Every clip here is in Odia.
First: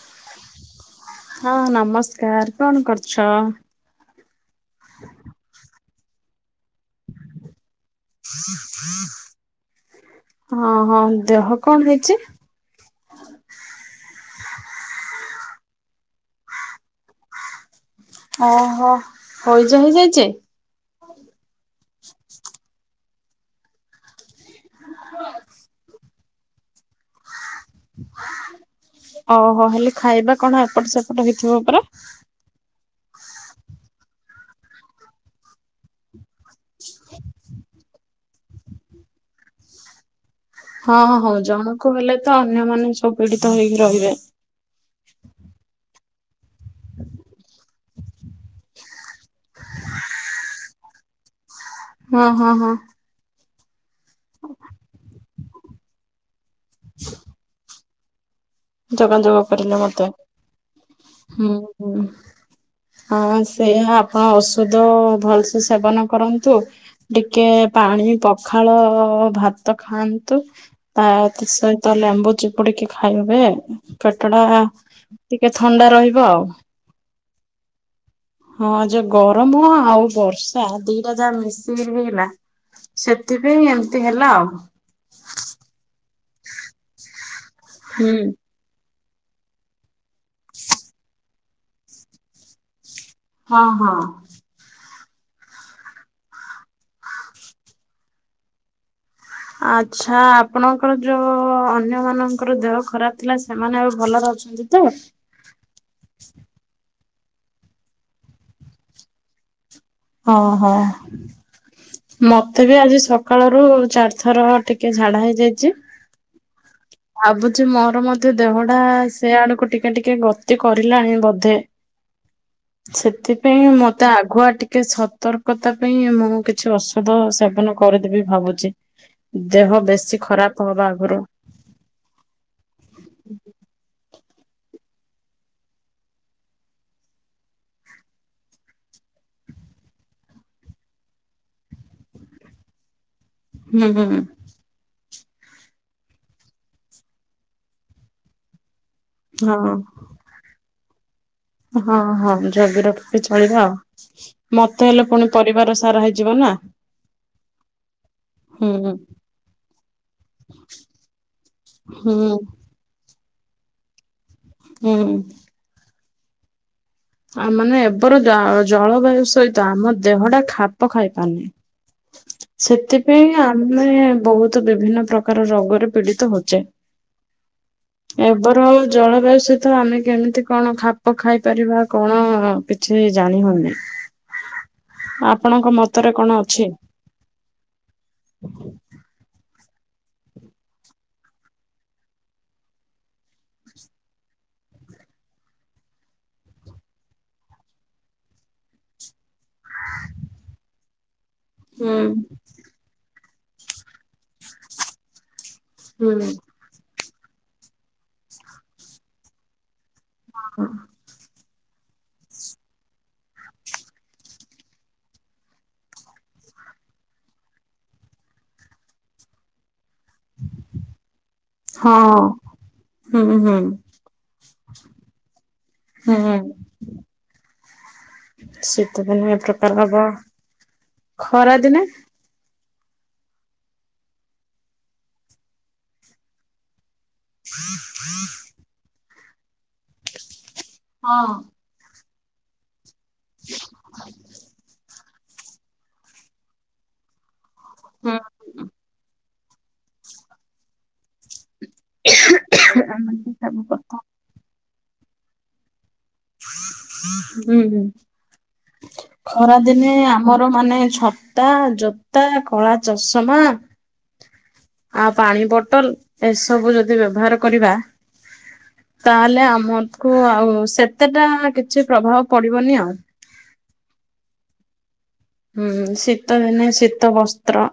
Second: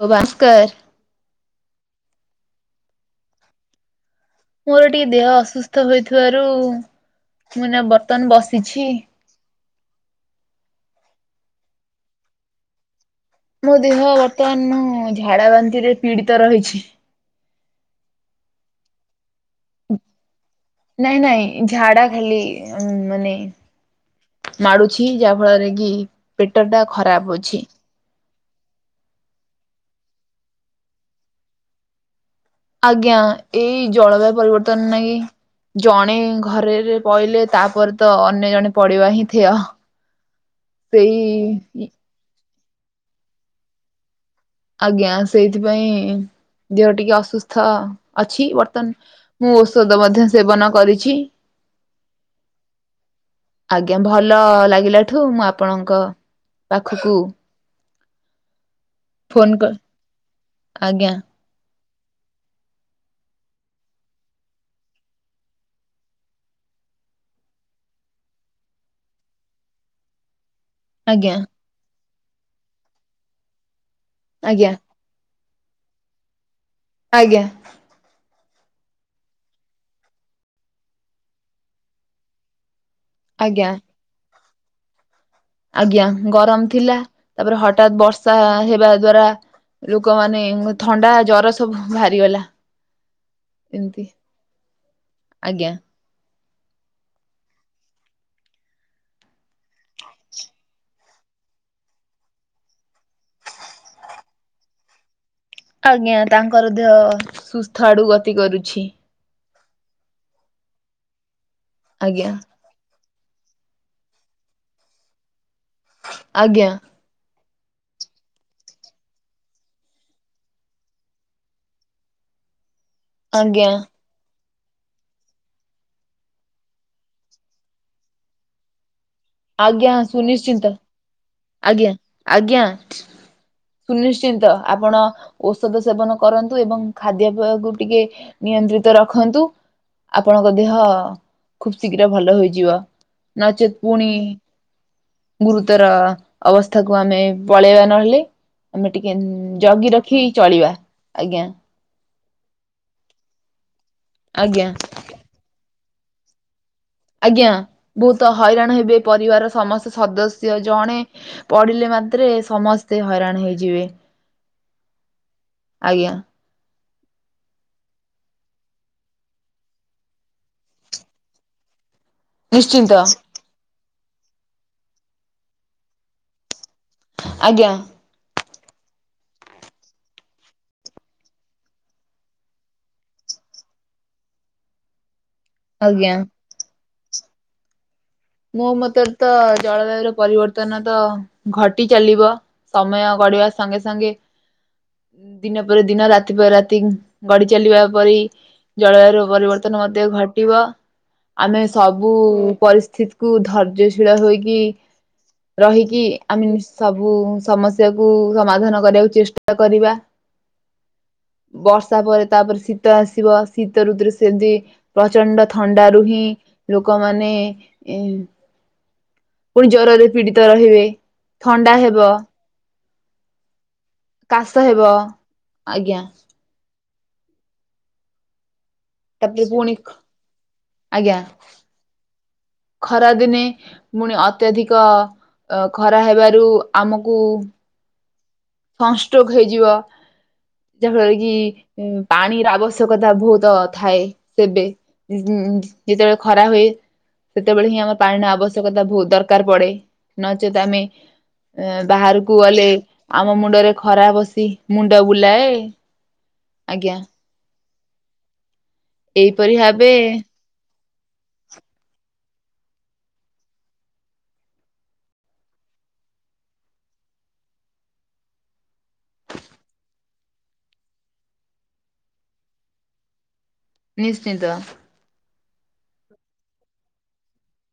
କଇବ ଆସ୍କେ ହଁ ନମସ୍କାର୍ କଣ କରୁଛ? ମୋର ଟିକେ ଦେହ ଅସୁସ୍ଥ ହୋଇଥିବାରୁ ମୁଁ ନା ବର୍ତ୍ତମାନ ବସିଛି। ହଁ ହଁ ଦେହ କଣ ହେଇଚି? ମୋ ଦେହ ବର୍ତ୍ତମାନ ମୁଁ ଝାଡ଼ା ବାନ୍ତିରେ ପୀଡ଼ିତ ରହିଛି। ଓ ହୋ। ହଇଜା ହେଇଯାଇଚି? ନାଇଁ ନାଇଁ ଝାଡା ଖାଲି ମାନେ ମାଡୁଛି ଯାହା ଫଳରେ କି ପେଟ ଟା ଖରାପ ଅଛି। ଓହୋ। ହେଲେ ଖାଇବା କଣ ଏପଟ ସେପଟ ହେଇଥିବ ପରା। ଆଜ୍ଞା। ଏଇ ଜଳବାୟୁ ପରିବର୍ତ୍ତନ ନେଇ ଜଣେ ଘରେରେ ପଇଲେ ତାପରେ ତ ଅନ୍ୟ ଜଣେ ପଡିବା ହିଁ ଥେୟ। ହଁ ସେଇ ହଁ ଜଣକୁ ହେଲେ ତ ଅନ୍ୟମାନେ ସବୁ ପୀଡିତ ହେଇକି ରହିବେ। ଆଜ୍ଞା। ସେଇଥିପାଇଁ ଦେହ ଟିକେ ଅସୁସ୍ଥ ଅଛି। ବର୍ତ୍ତମାନ ମୁଁ ଔଷଧ ମଧ୍ୟ ସେବନ କରିଛି। ହଁ ହଁ ହଁ। ଆଜ୍ଞା ଭଲ ଲାଗିଲାଠୁ ମୁଁ ଆପଣଙ୍କ ପାଖୁକୁ ଯୋଗାଯୋଗ ଫୋନ କ କରିଲେ ମତେ। ଆଜ୍ଞା ହଁ ସେଇଆ ଆପଣ ଔଷଧ ଭଲସେ ସେବନ କରନ୍ତୁ। ଟିକେ ପାଣି ପଖାଳ ଭାତ ଖାଆନ୍ତୁ। ତା ଆଜ୍ଞା ସହିତ ଲେମ୍ବୁ ଚିପୁଡିକି ଖାଇବେ। ପେଟଟା ଆଜ୍ଞା ଟିକେ ଥଣ୍ଡା ରହିବ ଆଉ। ଆଜ୍ଞା। ହଁ ଯୋଉ ଗରମ ଆଉ ବର୍ଷା ଦିଟାଯାକ ମିଶିକିରି ହେଇଗଲା ଆଜ୍ଞା ସେଥିପାଇଁ ଏମିତି ହେଲା। ଆଜ୍ଞା। ଗରମ ଥିଲା ତା ପରେ ହଠାତ୍ ହୁଁ। ବର୍ଷା ହେବା ଦ୍ଵାରା ଲୋକମାନେ ଥଣ୍ଡା ଜର ସବୁ ବାହାରିଗଲା ହଁ ହଁ। ଏମିତି। ଆଜ୍ଞା। ଆଚ୍ଛା। ଆପଣଙ୍କର ଯୋଉ ଅନ୍ୟମାନଙ୍କର ଦେହ ଖରାପ ଥିଲା ସେମାନେ ଏବେ ଭଲରେ ଅଛନ୍ତି ତି। ଆଜ୍ଞା ତାଙ୍କର ଦେହ ସୁସ୍ଥ ଆଡୁ ଗତି କରୁଛି। ହଁ ହଁ। ଆଜ୍ଞା ମ ମତେ ବି ଆଜି ସକାଳରୁ ଚାରିଥର ଟିକିଏ ଝାଡ଼ା ହେଇଯାଇଚି। ଆଜ୍ଞା। ଭାବୁଚି ମୋର ମଧ୍ୟେ ଦେହଟା ସିଆଡକୁ ଟିକେ ଟିକେ ଗତି କରିଲାଣି ବୋଧେ। ସେଥିପାଇଁ ଆଜ୍ଞା ମ ମତେ ଆଘୁଆ ଟିକେ ସତର୍କତା ପାଇଁ ମୁଁ କିଛି ଔଷଧ ସେବନ କରିଦେବି ଭାବୁଚି। ଆଜ୍ଞା ସୁନିଶ୍ଚିନ୍ତ। ଆଗୁରୁ ଆଜ୍ଞା। ଆଜ୍ଞା। ସୁନିଶ୍ ଶ୍ଚିନ୍ତ। ଆପଣ ଔଷଧ ସେବନ କରନ୍ତୁ ଏବଂ ଖାଦ୍ୟପେୟକୁ ଟିକେ ନିୟନ୍ତ୍ରିତ ରଖନ୍ତୁ ଆପଣଙ୍କ ଦେହ ଖୁବ ଶୀଘ୍ର ଭଲ ହେଇଯିବ। ନଚେତ୍ ହୁଁ ହୁଁ ପୁଣି ଗୁରୁତର ଅବସ୍ଥାକୁ ଆମେ ପଳେଇବା ନ ହେଲେ। ଆମେ ଟିକେ ହଁ। ଜଗି ର ଖି ଚଳିବା। ଆଜ୍ଞା। ହଁ ହଁ ଜଗି ରଖିକି ଚଳିବା ଆଜ୍ଞା ଆଉ। ପରିବାର ସାରା ହେଇଯିବ ନା। ଆଜ୍ଞା। ବହୁତ ହୁଁ ହଇରାଣ ହେବେ ପରିବାର ସମସ୍ତ ସଦସ୍ୟ। ଜଣେ ପଢିଲେ ହୁଁ ମାତ୍ରେ ସମସ୍ତେ ହଇରାଣ ହେଇଯିବେ। ହୁଁ। ଆଜ୍ଞା। ଆଉ ମାନେ ଏବେର ଜ-ଜଳବାୟୁ ସହିତ ଆମ ଦେହଟା ଖାପ ଖାଇପାରୁନି। ନିଶ୍ଚିନ୍ତ ସେଥିପାଇଁ ଆ ଆମେ ବହୁତ ବିଭିନ୍ନ ପ୍ରକାର ରୋଗରେ ପୀଡିତ ହଉଚେ। ଆଜ୍ଞା। ଏବେର ଆଉ ଜଳବାୟୁ ସହିତ ଆମେ କେମ୍ତି କଣ ଖାପ ଖାଇପାରିବା। କଣ କିଛି ଜାଣି ହଉନି। ଆପଣଙ୍କ ଆଜ୍ଞା। ମତରେ କଣ ଅଛି? ମୋ ମତରେ ତ ଜଳବୟୁର ପରିବର୍ତ୍ତନ ତ ଘଟି ଚାଲିବ। ସମୟ ଗଡିବା ସଙ୍ଗେ-ସଙ୍ଗେ ଦିନ ପରେ ଦିନ ରାତି ପରେ ରାତି ଗଡି ଚାଲିବା ପରି ଜଳବାୟୁର ପରିବର୍ତ୍ତନ ମଧ୍ୟ ଘଟିବ। ଆମେ ହୁଁ ସବୁ ପରିସ୍ଥିତିକୁୁ ଧୈର୍ଯ୍ୟଶୀଳ ହୋଇକି ରହିକି ହୁଁ ଆମେ ମିଶି ସବୁ ସମସ୍ୟାକୁ ସମାଧାନ କରିଆକୁ ଚେଷ୍ଟା କରିବା। ହଁ-ହଁ। ବର୍ଷା ପରେ ତାପରେ ଶୀତ ଆସିବ ଶୀତ ଋତୁରେ [unintelligible] ପ୍ରଚଣ୍ଡ ଥଣ୍ଡାରୁୁ ହିଁ ଲୋକମାନେ ଏଁ ପୁଣି ଜ୍ୱରରେ ପୀଡିତ ରହିବେ ଥଣ୍ଡା ହେବ। ହୁଁ-ହୁଁ। କାଶ ହେବ। ହୁଁ ଶୀତ ଦିନ ଏ ତାପରେ ପୁଣି ପ୍ରକାର ହବ। ଖରା ଦିନେ ପୁଣି ଅତ୍ୟଧିକ ଅ ଖରା ହେବାରୁ ଆମକୁ [inaudible] ସଂଷ୍ଟ୍ରୋକ୍ ହେଇଯିବ, ଯାହା ଫଳରେ ହଁ। କି ପାଣିର ଆବ ଶ୍ୟକତା ବହୁତ ଥାଏ ସେବେ, ଉଁ-ଉଁ ଯେତେବେଳେ ଖରା ହୁଏ ସେତେବେଳେ ହିଁ ଆମ ହୁଁ ପାଣିର ଆବଶ୍ୟକତା ବହୁତ୍ ଦରକାର୍ ପଡେ, ନଚେତ୍ ଆମେ ଏଁ ବାହାରକୁ ଗଲେ ଆମେ ବି ଆମ ସବୁ ମୁଣ୍ଡରେ କଥା ଖରା ବସି ମୁଣ୍ଡ ବୁଲାଏ। ଆଜ୍ଞା ହୁଁ-ହୁଁ ଏହିପରି ଭାବେ ଖରାଦିନେ ଆମ ର ମାନେ ଛତା, ଜୋତା, କଳା ଚଷମା ଆଉ ପାଣି ବଟଲ୍ ଏସବୁ ଯଦି ବ୍ୟବହାର କରିବା ତାହେଲେ ଆମକୁୁ ଆଉ ସେତେଟା [unintelligible] କିଛି ପ୍ରଭାବ ପଡିବନି ଆଉ। ନିଶ୍ଚିନ୍ତ। ହୁଁ ଶୀତଦିନେ ଶୀତ ବସ୍ତ୍ର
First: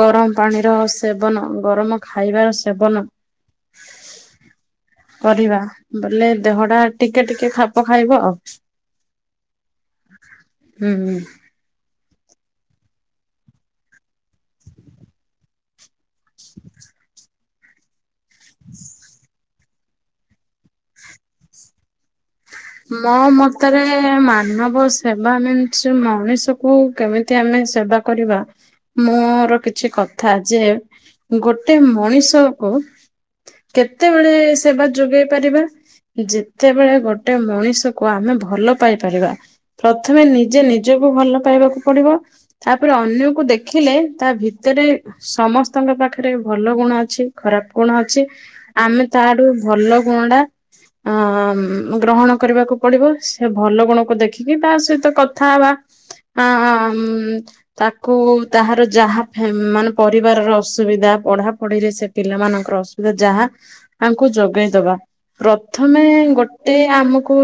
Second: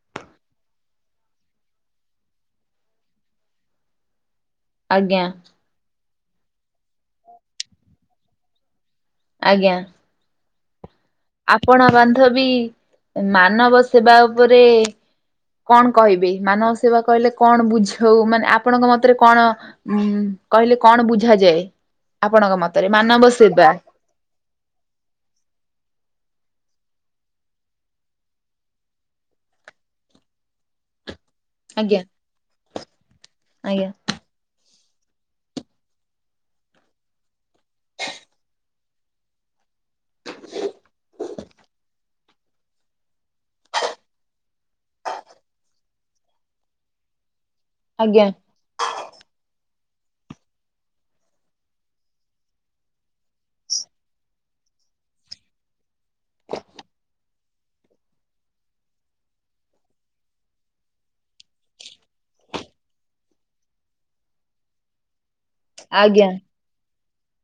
ଗରମ୍ ପାଣିର ସେବନ, ଗରମ ଖାଇବାର ସେବନ [inaudible] କରିବା ବୋଲେ ଦେହଟା ଟିକେ-ଟିକେ ଖାପ ଖାଇବ ଆଉ। ଆଜ୍ଞା। ହୁଁ-ହୁଁ। ଆପଣ ବାନ୍ଧବୀ ମାନବ ସେବା ଉପରେ କଣ କହିବି ମାନବ ସେବା କହିଲେ କଣ ବୁଝଉ ମାନେ ଆପଣଙ୍କ ମତରେ କଣ ଉୁଁ କହିଲେ କଣ ବୁଝାଯାଏ ଆପଣଙ୍କ ମ ମୋ ମତରେ ମାନବ ସେବା ମିନ୍ସ ମଣିଷକୁ କେମିତି ଆମେ ସେବା କରିବା ମୋର କିଛି କଥା ଯେ ଗୋଟେ ଆଜ୍ଞା ମଣିଷକୁ କେତେ ବେଳେ ସେବା ଯୋଗେଇ ପାରିବା, ଯେତେବେଳେ ଗୋ ଟେ ମଣିଷକୁ ଆମେ ଭଲ ପାଇପାରିବା। ପ୍ରଥମେ ନିଜେ ନିଜକୁ ଭଲ ପାଇବାକୁ ପଡିବ। ତାପରେ ଅନ୍ୟକୁ ଦେଖିଲେ ତା ଭିତେରେ ସମସ୍ତଙ୍କ ପାଖରେ ଭଲ ଗୁଣ ଅଛି ଖରାପ କଣ ଅଛି ଆଜ୍ଞା ଆମେ ତାଠୁ ଭଲ ଗୁଣ ଟା ଅମ୍ ଗ୍ରହଣ କରିବାକୁ ପଡିବ ସେ ଭଲ ଗୁଣକୁ ଦେଖିକି ତା ସହିତ କଥା ହେବା। ହଁ ହ ମ୍। ତାକୁ ତାହାର ଯାହା ଫେ ମାନେ ପରିବାରର ଅସୁବିଧା ପଢାପଢିରେ ସେ ପିଲାମାନଙ୍କର ଅସୁବିଧା ଯାହା ତାଙ୍କୁ ଯୋଗେଇଦବା। ପ୍ରଥମେ ଆଜ୍ଞା ଗୋଟେ ଏତେ ଆମକୁ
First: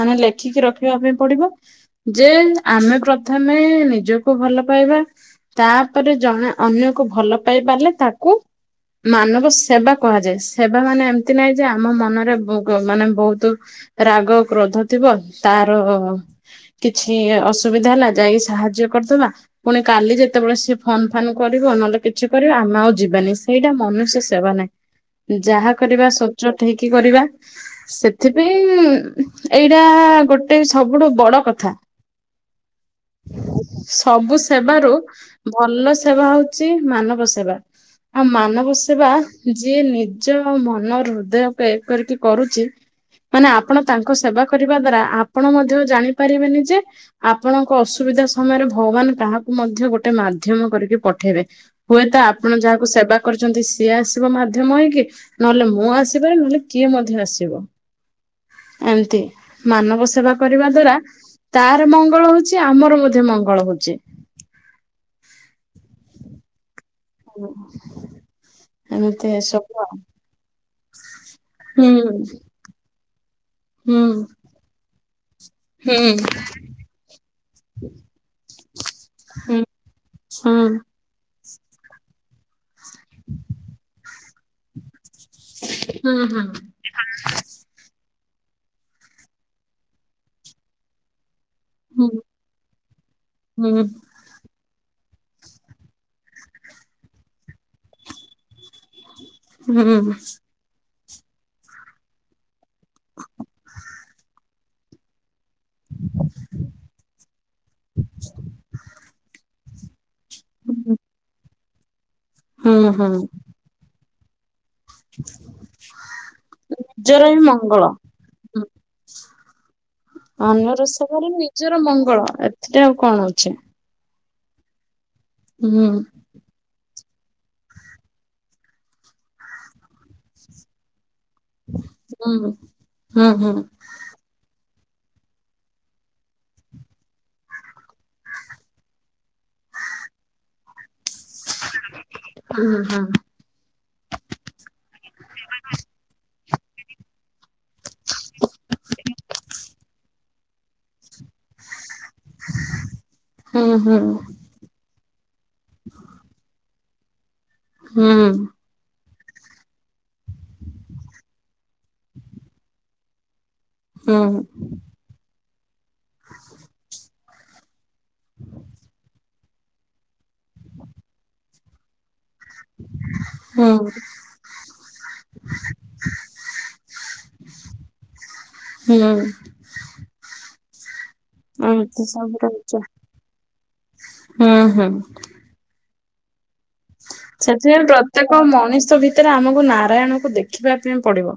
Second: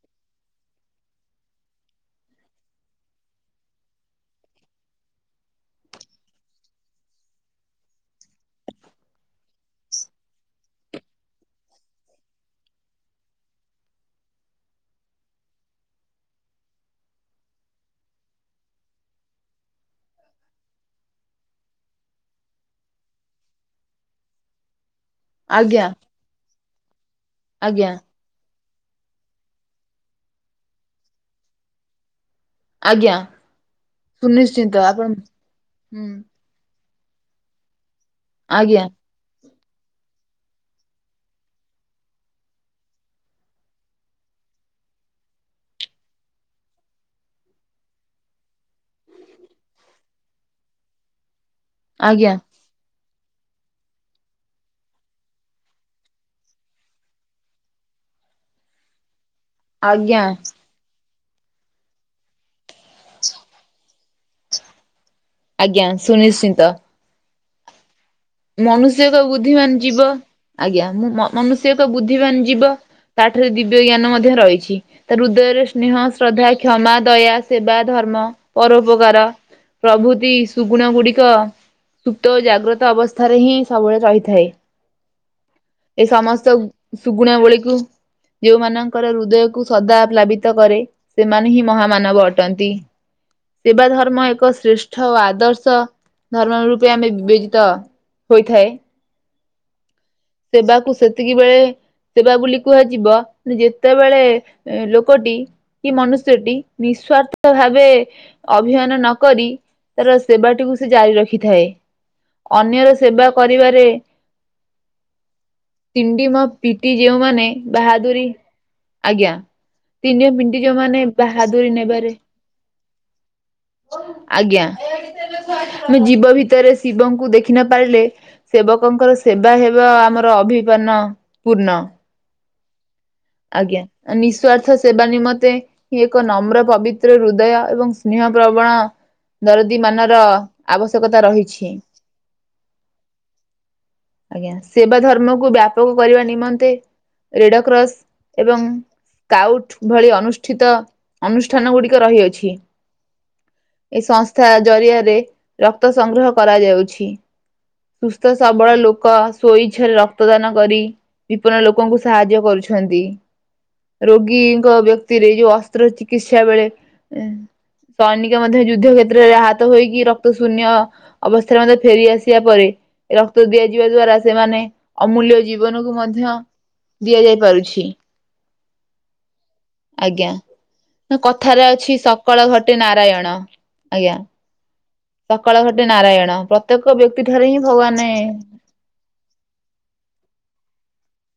ମାନେ ଲେଖିକି ରଖିବା ପାଇଁ ପଡିବ। ଯେ ଆମେ ପ୍ରଥମେ ନିଜକୁ ଭଲ ପାଇବା। ତାପରେ ଜଣେ ଅନ୍ୟକୁ ଭଲ ପାଇ ପାରିଲେ ତାକୁ ମାନବ ସେବା କୁହାଯାଏ ସେବା ମାନେ ଏମତି ନାଇ ଯେ ଆମ ମନରେ [unintelligible] ବହୁତ ରାଗ କ୍ରୋଧ ଥିବ ତାର କିଛି ଅସୁବିଧା ହେଲା ଯାଇକି ସାହାଯ୍ୟ କରିଦବା। ପୁଣି କାଲି ଯେତେବେଳେ ସିଏ ଫନ ଫାନ୍ କରିବ ନହେଲେ କିଛି କରିବ ଆମେ ଆଉ ଯିବାନି ସେଇଟା ମନୁଷ୍ୟ ସେବା ନାଇଁ ଆଜ୍ଞା ଯାହା ଆଜ୍ଞା କରିବା ସଚ ଠଇକି କରିବା। ଆଜ୍ଞା। ସେଥିପାଇଁ ଏଇଟା ଗୋଟେ ସବୁଠୁ ବଡ କଥା। ଆଜ୍ଞା ସବୁ ସୁନିଶ୍ଚିନ୍ତ ସେବାରୁ ଆପଣ ଭଲ ହୁଁ ସେବା ହଉ ଛି ମାନବ ସେବା ଆଉ ମାନବ ଆଜ୍ଞା ସେବା ଯିଏ ନିଜ ମନରୁ ହୃଦୟ [unintelligible] କରିକି କରୁଛି ମାନେ ଆପଣ ତାଙ୍କୁ ସେବା କରିବା ଦ୍ଵାରା ଆପଣ ମଧ୍ୟ ଜାଣିପାରିବେନି ଯେ ଆପଣଙ୍କ ଅସୁବିଧା ସମୟରେ ଭଗବାନ କାହାକୁ ମଧ୍ୟ ଗୋଟେ ମାଧ୍ୟମ କରିକି ପଠେଇବେ। ହୁଏତ ଆଜ୍ଞା ଆପଣ ଯାହାକୁ ସେବା କରିଛନ୍ତି ସିଏ ଆସିବ ମାଧ୍ୟମ ହେଇକି ନହେଲେ ମୁଁ ଆସିବାରେ ନହେଲେ କିଏ ମଧ୍ୟ ଆସିବ। ଏମତି ମାନବ ଆଜ୍ଞା ସେବା କରିବା ଦ୍ଵାରା ତାର ମଙ୍ଗଳ ହଉଛି ଆମର ମଧ୍ୟ ମଙ୍ଗଳ ହଉଛି। ଆଜ୍ଞା ସୁନିଶ୍ଚିନ୍ତ। [inaudible] ମନୁଷ୍ୟକ ଏମିତି ବୁଦ୍ଧିମାନ୍ ସବୁ ଆଉ ଯିବ ଆଜ୍ଞା ମ୍ ମନୁଷ୍ୟକ ହୁଁ ବୁଦ୍ଧି ମାନ ଯିବ। ତାଠରେ ଦିବ୍ୟ ଜ୍ଞାନ ହୁଁ। ମଧ୍ୟ ରହିଛି ତା ହୃଦୟରୁ ହୁଁ ସ୍ନେହ ଶ୍ରଦ୍ଧା କ୍ଷମା ଦୟା ସେବା ଧର୍ମ ପରୋପକାର। ହୁଁ ପ୍ରଭୃତି ସୁଗୁଣ ଗୁଡିକ ସୁପ୍ତ ଓ ଜାଗ୍ରତ ଅବସ୍ଥାରେ ହିଁ ସବୁବେଳେ ରହିଥାଏ ଏ ହୁଁ ହୁଁ ସମସ୍ତ ସୁଗୁଣାବଳୀକୁ ଯୋଉଁମାନଙ୍କର ହୃଦୟକୁ ସଦା ପ୍ଲାବିତ କରେ ସେମାନେ ହିଁ ମହା ମାନବ ଅଟନ୍ତି ହୁଁ। ସେବା ଧର୍ମ ଏକ ଶ୍ରେଷ୍ ଠ ଆଦର୍ଶ ଧର୍ମ ରୂପେ ଆମେ ବିବେଚିତ ହୋଇଥାଏ ହୁଁ ସେବାକୁ ସେତିକି ବେଳେ ସେବା ବୋଲି କୁହାଯିବ ଯେତେବେଳେ ଏ ଲୋକଟି କି ମନୁଷ୍ୟଟି ନିଃସ୍ଵାର୍ଥ ଭାବେ ଅଭିହନ ନକରି ତାର ସେବାଟିକୁ ସେ ଜାରି ରଖିଥାଏ ଅନ୍ୟର ହୁଁ ସେବା କରିବାରେ [inaudible] ପିଣ୍ଡି ମ ପିଟି ନିଜର ହିଁ ଯେଉଁମାନେ ମଙ୍ଗଳ। ବାହାଦୁରୀ ଆଜ୍ଞା ତିଣ୍ଡିମ ପିଣ୍ଡି ଯୋଉମାନେ ଅରସନରେ ବାହାଦୁରୀ ନିଜର ନେବାରେ ମଙ୍ଗଳ ଏଥିରେ ଆଉ କଣ ଅଛି ଆଜ୍ଞା ହୁଁ ମୁଁ ଯିବ ଭିତରେ ଶିବଙ୍କୁ ଦେଖିିନ ପାରିଲେ ସେବକଙ୍କର ସେବା ହେବା ଆମର ଅଭିପନ ପୂର୍ଣ୍ଣ ହୁଁ ହୁଁ ହୁଁ ଆଜ୍ଞା ନିଃସ୍ଵାର୍ଥ ସେବା ନିମନ୍ତେ ହି ଏକ ନମ୍ର ପବିତ୍ର ହୃଦୟ ଏବଂ ସ୍ନେହ ପ୍ରବଣ ଦରଦୀ ମାନର ଆବଶ୍ୟକତା ରହିଛି। ହଁ ହଁ ଆଜ୍ଞା ସେବା ଧର୍ମକୁ ବ୍ୟାପକ କରିବା ନିମନ୍ତେ ରେଡ କ୍ରସ୍ ଏବଂ କାଉଟ୍ ଭଳି ଅନୁଷ୍ଠିତ ଅନୁଷ୍ଠାନ ଗୁଡିକ ରହିଅଛି। ଛି ହୁଁ ହୁଁ ଏ ସଂସ୍ଥା ଜରିଆରେ ରକ୍ତ ସଂଗ୍ରହ କରାଯାଉଛି। ସୁସ୍ଥ ହୁଁ। ସବଳ ଲୋକ ଲ ସ୍ୱଇଛା ରେ ରକ୍ତଦାନ କରି ବିପନ୍ନ ଲୋକଙ୍କୁ ସାହାଯ୍ୟ କରୁଛନ୍ତି। ହୁଁ ରୋଗୀଙ୍କ ବ୍ୟକ୍ତିରେ ଯୋଉ ଅସ୍ତ୍ର ଚିକିତ୍ସା ବେଳେ ସୈନିକ ମଧ୍ୟ ଯୁଦ୍ଧ କ୍ଷେତ୍ରରେ ଆହତ ହୋଇକି ରକ୍ତ ଶୂନ୍ୟ ଅବସ୍ଥାରେ ମଧ୍ୟ ଫେରିଆସି ପରେ ରକ୍ତ ଦିଆଯ ଯିବା ହୁଁ ଦ୍ଵାରା ସେମାନେ ଅମୂଲ୍ୟ ଜୀବନକୁ ମଧ୍ୟ ଦିଆଯାଇ ପାରୁଛି। ହୁଁ ଆଜ୍ଞା ନା କଥାରେ ଅଛି ଏମିତି ସବୁ ସକାଳ ଘଟେ ରହୁଛି ନାରାୟଣ ଆଜ୍ଞା। ହୁଁ ହୁଁ ସକାଳ ଘଟେ ନାରାୟଣ ପ୍ର ସେଥିରେ ପ୍ରତ୍ୟେକ ମଣିଷ ଭିତ ସେଥିରେ ଆମକୁ ନାରାୟଣକୁ ଦେଖିବା ପାଇଁ ପଡିବ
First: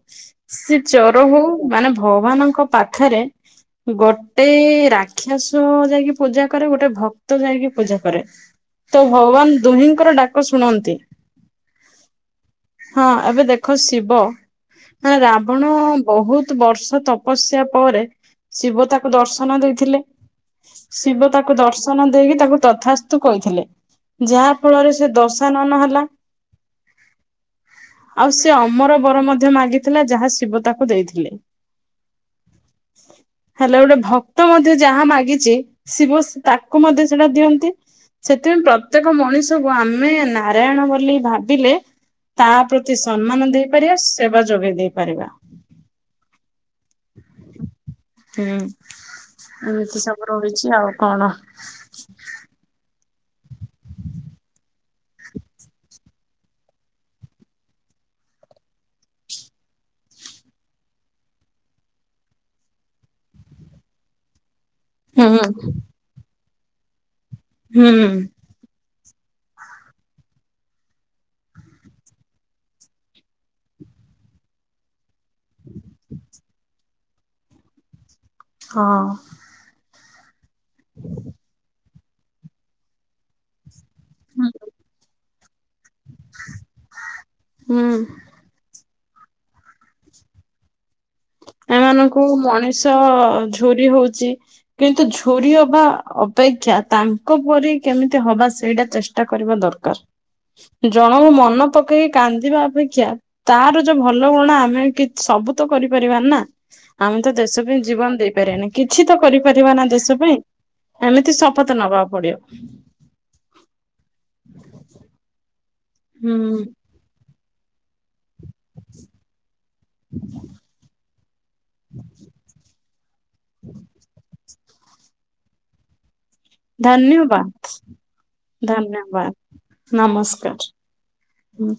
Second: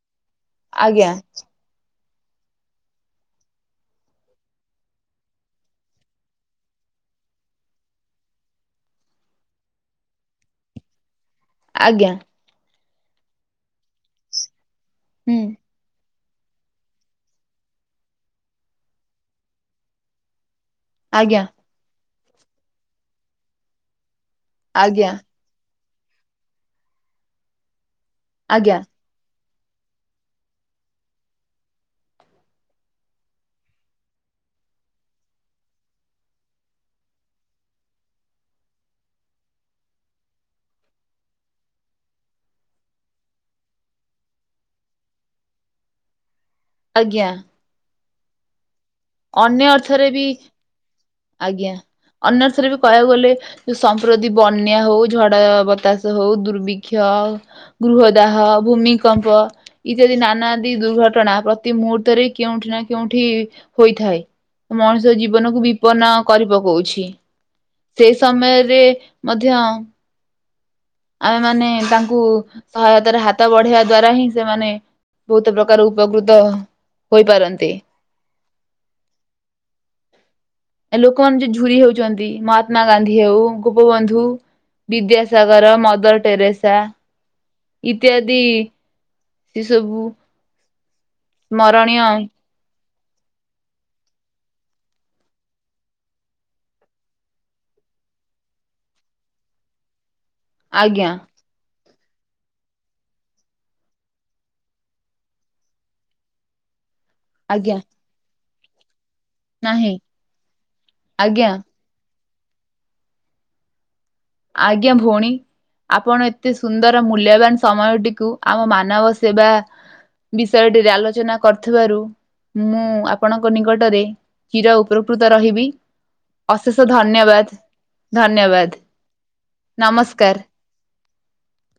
ସେ ଆଜ୍ଞା ଚର ହଉ ମାନେ ଭଗବାନଙ୍କ ପାଖରେ ଗୋଟେ ରାକ୍ଷସ ଯାଇକି ପୂଜା କରେ, ଗୋଟେ ଭକ୍ତ ଯାଇକି ପୂଜା କରେ। ତ ଭଗବାନ ଦୁହିଁଙ୍କର ଡାକ ଶୁଣନ୍ତି। ଆଜ୍ଞା। ହଁ ଏବେ ଦେଖ ଶିବ ନା ହୁଁ ରାବଣ ବହୁତ୍ ବର୍ଷ ତପସ୍ୟା ପରେ ଶିବ ତାକୁ ଦର୍ଶନ ଦେଇଥିଲେ। ଶିବ ଆଜ୍ଞା ତାକୁ ଦର୍ଶନ ଦେଇକି ତାକୁ ତଥାସ୍ତୁ କହିଥିଲେ ଯାହା ଫଳରେ ସେ ଆଜ୍ଞା। ଦଶାନନ ହେଲା ଆଉ ସେ ଆଜ୍ଞା ଅମର ବର ମଧ୍ୟ ମାଗିଥିଲା ଯାହା ଶିବ ତାକୁ ଦେଇଥିଲେ। [inaudible] ହେଲେ ଗୋଟେ ଭକ୍ତ ମଧ୍ୟ ଯାହା ମାଗିଛି ଶିବ ତାକୁ ମଧ୍ୟ ସେଟା ଦିଅନ୍ତି। ସେଥିପାଇଁ ପ୍ରତ୍ୟେକ ମଣିଷକୁ ଆମେ ନାରାୟଣ ବୋଲି ଭାବିଲେ ତା ପ୍ରତି ସମ୍ମାନ ଦେଇପାରିବା ସେବା ଯୋଗେଇ ଦେଇ ପାରିବା। ଆଜ୍ଞା। ହୁଁ ଅନ୍ୟ ଏମିତି ଅର୍ଥରେ ସବୁ ରହିଛି ଆଉ କଣ? ଅନ୍ୟସରେ ବି କହିବାକୁ ଗଲେ ସମ୍ପ୍ରତି ବନ୍ୟା ହଉ ଝଡ ବତାସ ହଉ ଦୁର୍ବିକ୍ଷ ଗୃହଦାହ ଭୂମିକମ୍ପ ଇତ୍ୟାଦି ନାନା ଆଦି ଦୁର୍ଘଟଣା ପ୍ରତି ମୁହୂର୍ତ୍ତରେ କେଉଠି ନା କେଉଁଠି ହୋଇଥାଏ ମଣିଷ ଜୀବନକୁ ହୁଁ ବିପନ୍ନ କରି ପକଉଛି। ସେ ହୁଁ। ସମୟରେ ମଧ୍ୟ ଆମେମାନେ ତାଙ୍କୁ ସହାୟତାରେ ହାତ ବଢେଇବା ଦ୍ଵାରା ହିଁ ସେମାନେ ବହୁତ ପ୍ରକାର ଉପକୃତ ହୋଇପାରନ୍ତି। ହଁ ଏ ଲୋ କନ ଯେ ଝୁରି ହଉଛୁ। ଚନ୍ତି ମହାତ୍ମା ଗାନ୍ଧୀ ହେଉ ଗୋପବନ୍ଧୁ, ବିଦ୍ୟାସାଗର ମଦର ଟେରେସା ହୁଁ ଇତ୍ୟାଦି ସେ ସବୁ ସ୍ମରଣୀୟ ଏମାନଙ୍କୁ ମଣିଷ ଝୁରି ହଉଛି। କିନ୍ତୁ ଝୁରି ହବା ଅପେକ୍ଷା ତାଙ୍କ ପରି କେମିତି ହବା ସେଇଟା ଚେଷ୍ଟ ଟା କରିବା ଦରକାର ଆଜ୍ଞା ଜଣଙ୍କ ମନ ପକେଇକି କାନ୍ଦିବା ଅପେକ୍ଷା ତାର ଯୋଉ ଭଲ ଗୁଣ ଆମେ କିଛି ସବୁ ତ କରିପାର ରିବାନା ଆମେ ତ ଦେଶ ଆଜ୍ଞା ପାଇଁ ଜୀବନ ଦେଇପାରିବାନି। କିଛି ତ କରିପାରିବା ନା ନାହିଁ ଦେଶ ପାଇଁ ଏମିତି ଆଜ୍ଞା ଶପଥ ନବାକୁ ପଡିବ। ଆଜ୍ଞା ଭଉଣୀ ଆପଣ ଏତେ ହୁଁ ସୁନ୍ଦର ର ମୂଲ୍ୟବାନ ସମୟଟିକୁ ଆମ ମାନବ ସେବା ବିଷୟଟିରେ ଆଲୋଚନା କରିଥିବାରୁ ମୁଁ ଆପଣଙ୍କ ନିକଟରେ କ୍ଷୀର ଉପକୃତ ରହିବି ଅଶେଷ ଧନ୍ୟବାଦ ଧନ୍ୟବାଦ। ଧନ୍ୟବାଦ ନମସ୍କାର ହୁଁ।